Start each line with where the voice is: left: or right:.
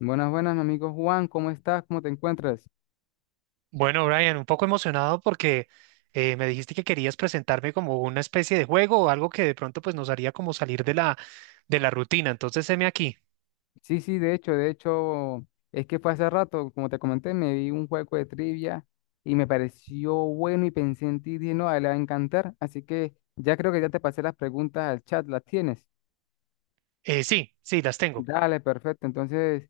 left: Buenas, buenas, mi amigo Juan, ¿cómo estás? ¿Cómo te encuentras?
right: Bueno, Brian, un poco emocionado porque me dijiste que querías presentarme como una especie de juego o algo que de pronto pues nos haría como salir de la rutina. Entonces, heme aquí.
left: Sí, sí, de hecho, es que fue hace rato, como te comenté, me vi un juego de trivia y me pareció bueno y pensé en ti, dije, no, a él le va a encantar, así que ya creo que ya te pasé las preguntas al chat, ¿las tienes?
right: Sí, sí, las tengo.
left: Dale, perfecto, entonces,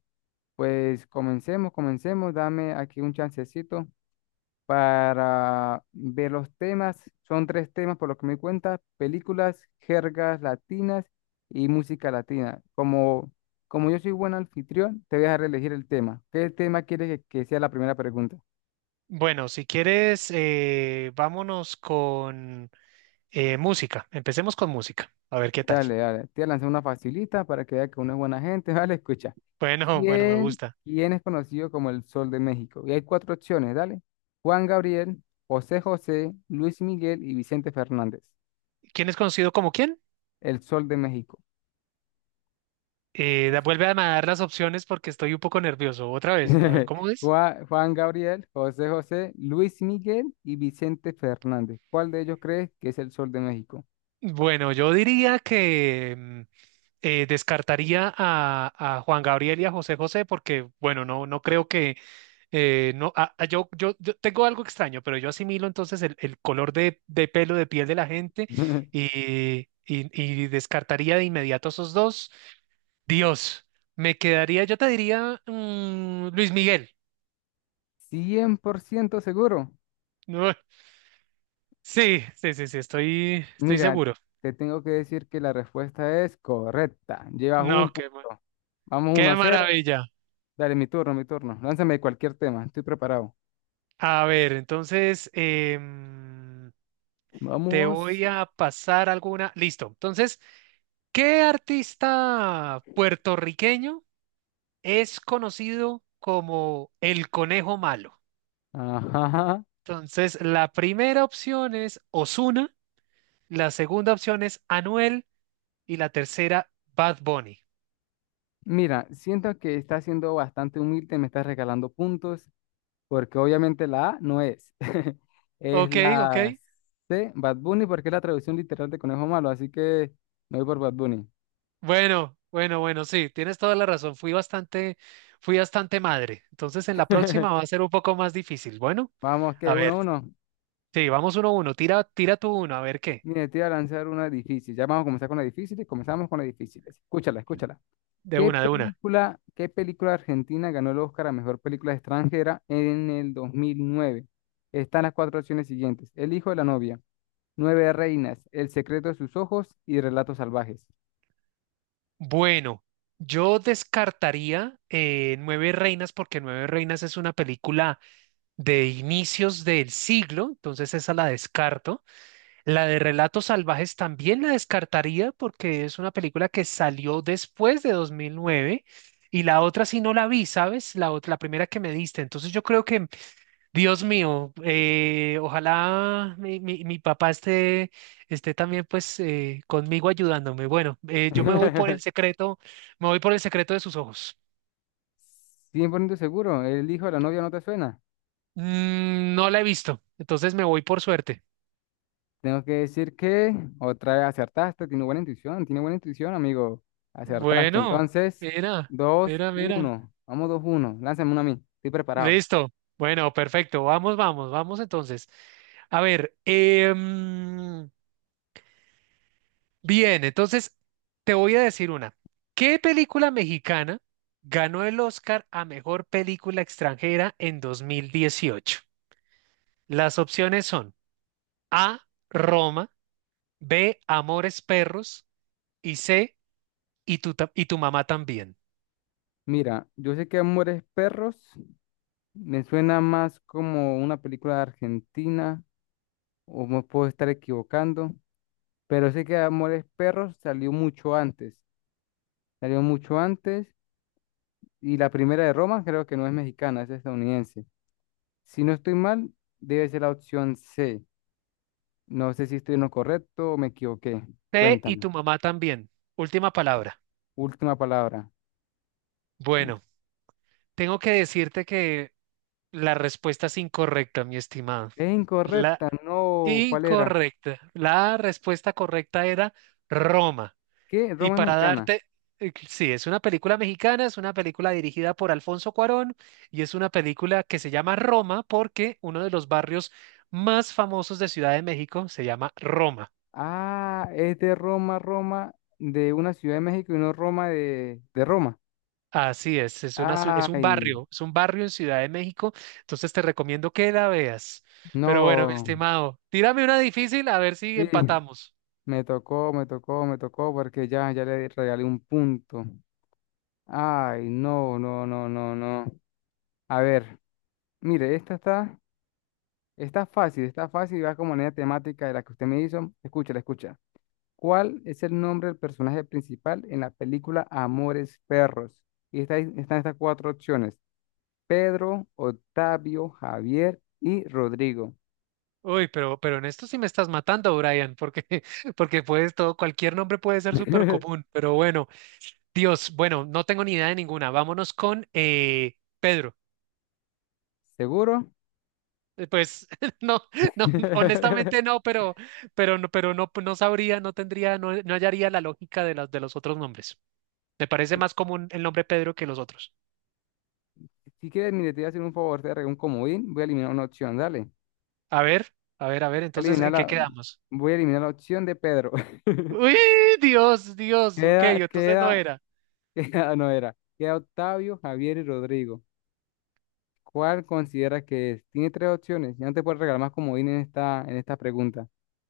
left: pues comencemos, comencemos, dame aquí un chancecito para ver los temas. Son tres temas por lo que me di cuenta, películas, jergas latinas y música latina. Como, como yo soy buen anfitrión, te voy a dejar elegir el tema. ¿Qué tema quieres que sea la primera pregunta?
right: Bueno, si quieres, vámonos con música. Empecemos con música. A ver qué tal.
left: Dale, dale. Te voy a lanzar una facilita para que veas que uno es buena gente. Vale, escucha.
right: Bueno, bueno, me
left: ¿Quién,
right: gusta.
left: quién es conocido como el Sol de México? Y hay cuatro opciones, dale. Juan Gabriel, José José, Luis Miguel y Vicente Fernández.
right: ¿Quién es conocido como quién?
left: El Sol de México.
right: Vuelve a dar las opciones porque estoy un poco nervioso. Otra vez, a ver cómo es.
left: Juan, Juan Gabriel, José José, Luis Miguel y Vicente Fernández. ¿Cuál de ellos crees que es el Sol de México?
right: Bueno, yo diría que descartaría a Juan Gabriel y a José José porque, bueno, no creo que, no, a- yo tengo algo extraño, pero yo asimilo entonces el color de pelo, de piel de la gente y descartaría de inmediato esos dos. Dios, me quedaría, yo te diría Luis Miguel.
left: 100% seguro.
right: No, sí, sí, sí, sí, estoy
left: Mira,
right: seguro.
left: te tengo que decir que la respuesta es correcta. Llevas un
right: No, qué,
left: punto. Vamos uno
right: qué
left: a cero.
right: maravilla.
left: Dale, mi turno, mi turno. Lánzame cualquier tema. Estoy preparado.
right: A ver, entonces te
left: Vamos.
right: voy a pasar alguna. Listo. Entonces, ¿qué artista puertorriqueño es conocido como el conejo malo?
left: Ajá.
right: Entonces, la primera opción es Ozuna, la segunda opción es Anuel y la tercera Bad Bunny.
left: Mira, siento que estás siendo bastante humilde, me estás regalando puntos porque obviamente la A no es. Es
right: Ok, ok.
left: la C, Bad Bunny, porque es la traducción literal de Conejo Malo, así que me voy por Bad Bunny.
right: Bueno, bueno, bueno, sí, tienes toda la razón. Fui bastante madre. Entonces, en la próxima va a ser un poco más difícil. Bueno,
left: Vamos, que
right: a
left: uno, a
right: ver.
left: uno.
right: Sí, vamos uno a uno. Tira, tira tú uno, a ver qué.
left: Mire, te voy a lanzar una difícil. Ya vamos a comenzar con las difíciles. Comenzamos con las difíciles. Escúchala, escúchala.
right: De una, de una.
left: Qué película argentina ganó el Oscar a mejor película extranjera en el 2009? Están las cuatro opciones siguientes: El hijo de la novia, Nueve reinas, El secreto de sus ojos y Relatos salvajes.
right: Bueno, yo descartaría Nueve Reinas porque Nueve Reinas es una película de inicios del siglo, entonces esa la descarto. La de Relatos Salvajes también la descartaría porque es una película que salió después de 2009 y la otra sí no la vi, ¿sabes? La primera que me diste. Entonces yo creo que Dios mío, ojalá mi papá esté, esté también pues conmigo ayudándome. Bueno, yo me voy por el secreto, me voy por el secreto de sus ojos.
left: 100% seguro, el hijo de la novia no te suena.
right: Mm, no la he visto, entonces me voy por suerte.
left: Tengo que decir que otra vez acertaste, tiene buena intuición, amigo. Acertaste.
right: Bueno,
left: Entonces,
right: mira,
left: dos
right: mira, mira.
left: uno. Vamos 2-1. Lánzame una a mí. Estoy preparado.
right: Listo. Bueno, perfecto. Vamos, vamos, vamos entonces. A ver, bien, entonces te voy a decir una. ¿Qué película mexicana ganó el Oscar a mejor película extranjera en 2018? Las opciones son A, Roma, B, Amores Perros y C, y tu mamá también.
left: Mira, yo sé que Amores Perros me suena más como una película de Argentina, o me puedo estar equivocando, pero sé que Amores Perros salió mucho antes. Salió mucho antes, y la primera de Roma creo que no es mexicana, es estadounidense. Si no estoy mal, debe ser la opción C. No sé si estoy en lo correcto o me equivoqué.
right: C, y
left: Cuéntame.
right: tu mamá también. Última palabra.
left: Última palabra. Ul-
right: Bueno, tengo que decirte que la respuesta es incorrecta, mi estimado.
left: Es
right: La
left: incorrecta, no. ¿Cuál era?
right: incorrecta. La respuesta correcta era Roma.
left: ¿Qué?
right: Y
left: Roma es
right: para
left: mexicana.
right: darte, sí, es una película mexicana, es una película dirigida por Alfonso Cuarón y es una película que se llama Roma porque uno de los barrios más famosos de Ciudad de México se llama Roma.
left: Ah, es de Roma, Roma, de una ciudad de México y no Roma de Roma.
right: Así es,
left: Ay,
right: es un barrio en Ciudad de México, entonces te recomiendo que la veas. Pero bueno, mi
left: no.
right: estimado, tírame una difícil a ver si
left: Sí,
right: empatamos.
left: me tocó, me tocó, me tocó porque ya, ya le regalé un punto. Ay, no, no, no, no, no. A ver, mire, esta está. Está fácil y va como manera temática de la que usted me hizo. Escúchala, escucha. ¿Cuál es el nombre del personaje principal en la película Amores Perros? Y está, ahí- están estas cuatro opciones: Pedro, Octavio, Javier y Rodrigo.
right: Uy, pero en esto sí me estás matando, Brian, porque, porque puedes todo, cualquier nombre puede ser súper común, pero bueno. Dios, bueno, no tengo ni idea de ninguna. Vámonos con Pedro.
left: ¿Seguro?
right: Pues no, no, honestamente no, pero no, no sabría, no tendría, no, no hallaría la lógica de las de los otros nombres. Me parece más común el nombre Pedro que los otros.
left: Si quieres, mire, te voy a hacer un favor, te voy a regalar un comodín. Voy a eliminar una opción, dale.
right: A ver, a ver, a ver,
left: A
right: entonces,
left: eliminar
right: ¿en qué
left: la,
right: quedamos?
left: voy a eliminar la opción de Pedro.
right: Uy, Dios, Dios, ok,
left: Queda,
right: entonces no
left: queda,
right: era.
left: queda, no era. Queda Octavio, Javier y Rodrigo. ¿Cuál considera que es? Tiene tres opciones. Ya no te puedo regalar más comodín en esta pregunta.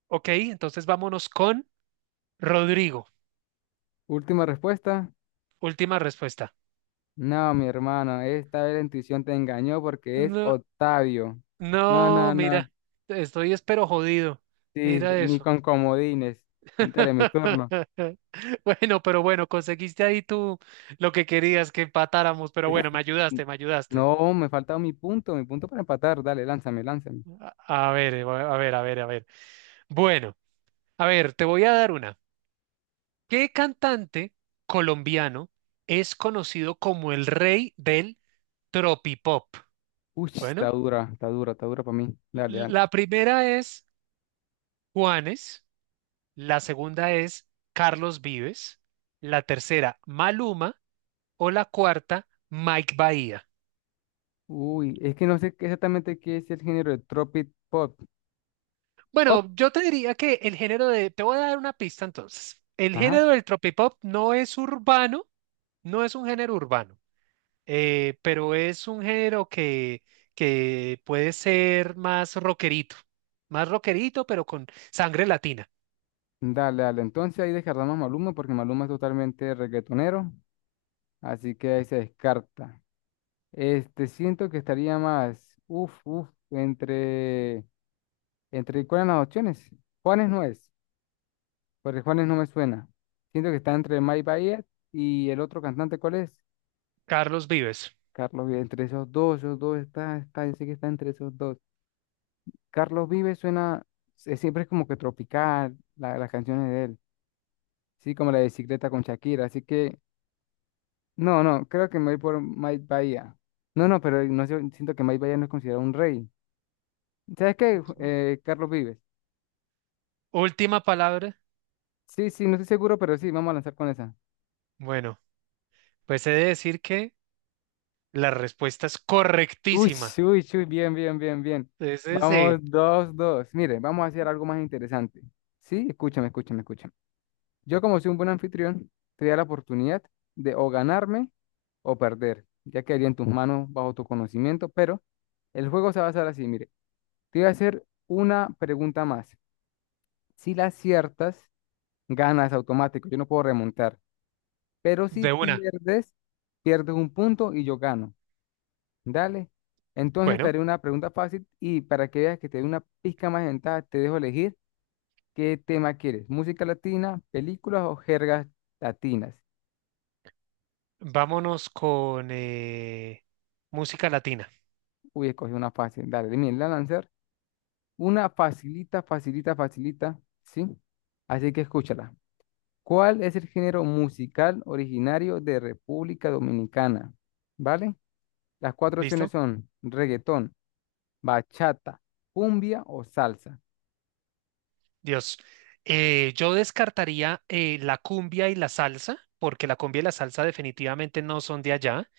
right: Ok, entonces vámonos con Rodrigo.
left: Última respuesta.
right: Última respuesta.
left: No, mi hermano, esta vez la intuición te engañó porque es
right: No,
left: Octavio. No,
right: no,
left: no, no.
right: mira, estoy espero jodido.
left: Sí,
right: Mira
left: ni
right: eso.
left: con comodines. Dale, mi turno.
right: Bueno, pero bueno, conseguiste ahí tú lo que querías que empatáramos, pero bueno, me ayudaste, me ayudaste.
left: No, me falta mi punto para empatar. Dale, lánzame, lánzame.
right: A ver, a ver, a ver. Bueno, a ver, te voy a dar una. ¿Qué cantante colombiano es conocido como el rey del tropipop?
left: Uy, está
right: Bueno,
left: dura, está dura, está dura para mí. Dale, dale.
right: la primera es Juanes, la segunda es Carlos Vives, la tercera Maluma o la cuarta Mike Bahía.
left: Uy, es que no sé qué- exactamente qué es el género de Tropic Pop. ¿Pop?
right: Bueno, yo te diría que el género de... Te voy a dar una pista entonces. El
left: Ajá.
right: género del tropipop no es urbano, no es un género urbano, pero es un género que puede ser más rockerito, pero con sangre latina.
left: Dale, dale. Entonces ahí descartamos a Maluma porque Maluma es totalmente reggaetonero. Así que ahí se descarta. Este, siento que estaría más, uff, uff, entre, ¿cuáles son las opciones? Juanes no es, porque Juanes no me suena. Siento que está entre Mike Bahía y el otro cantante, ¿cuál es?
right: Carlos Vives.
left: Carlos Vives, entre esos dos está, está, yo sé que está entre esos dos. Carlos Vives suena, se- siempre es como que tropical, la- las canciones de él. Sí, como la de bicicleta con Shakira, así que no, no, creo que me voy por Mike Bahía. No, no, pero no sé, siento que Mike Bahía no es considerado un rey. ¿Sabes qué? Ju-
right: Ujú.
left: Carlos Vives.
right: Última palabra.
left: Sí, sí, no estoy seguro, pero sí, vamos a lanzar con esa.
right: Bueno, pues he de decir que la respuesta es
left: Uy,
right: correctísima.
left: uy, uy, bien, bien, bien, bien.
right: Entonces,
left: Vamos, 2-2. Mire, vamos a hacer algo más interesante. Sí, escúchame, escúchame, escúchame. Yo, como soy un buen anfitrión, te da la oportunidad de o ganarme o perder. Ya quedaría en tus manos bajo tu conocimiento, pero el juego se va a hacer así, mire. Te voy a hacer una pregunta más. Si la aciertas, ganas automático. Yo no puedo remontar. Pero si
right: de una.
left: pierdes, pierdes un punto y yo gano. Dale. Entonces te
right: Bueno,
left: haré una pregunta fácil y para que veas que te dé una pizca más de ventaja, te dejo elegir qué tema quieres. ¿Música latina, películas o jergas latinas?
right: vámonos con música latina.
left: Uy, escogí una fácil. Dale, miren, la lanzar. Una facilita, facilita, facilita. ¿Sí? Así que escúchala. ¿Cuál es el género musical originario de República Dominicana? ¿Vale? Las cuatro opciones
right: ¿Listo?
left: son reggaetón, bachata, cumbia o salsa.
right: Dios. Yo descartaría la cumbia y la salsa, porque la cumbia y la salsa definitivamente no son de allá.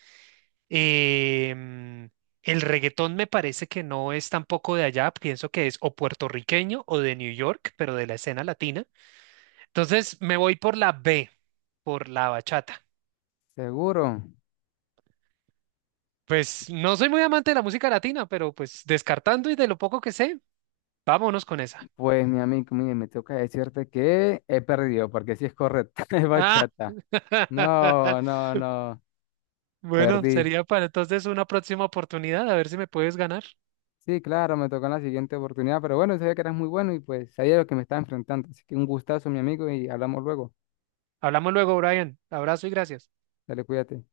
right: Em, el reggaetón me parece que no es tampoco de allá, pienso que es o puertorriqueño o de New York, pero de la escena latina. Entonces me voy por la B, por la bachata.
left: ¿Seguro?
right: Pues no soy muy amante de la música latina, pero pues descartando y de lo poco que sé, vámonos con esa.
left: Pues mi amigo, mire, me toca decirte que he perdido, porque si es correcta, es
right: Ah.
left: bachata. No, no, no,
right: Bueno,
left: perdí.
right: sería para entonces una próxima oportunidad, a ver si me puedes ganar.
left: Sí, claro, me tocó en la siguiente oportunidad, pero bueno, sabía que eras muy bueno y pues sabía lo que me estaba enfrentando. Así que un gustazo, mi amigo, y hablamos luego.
right: Hablamos luego, Brian. Abrazo y gracias.
left: Dale, cuídate.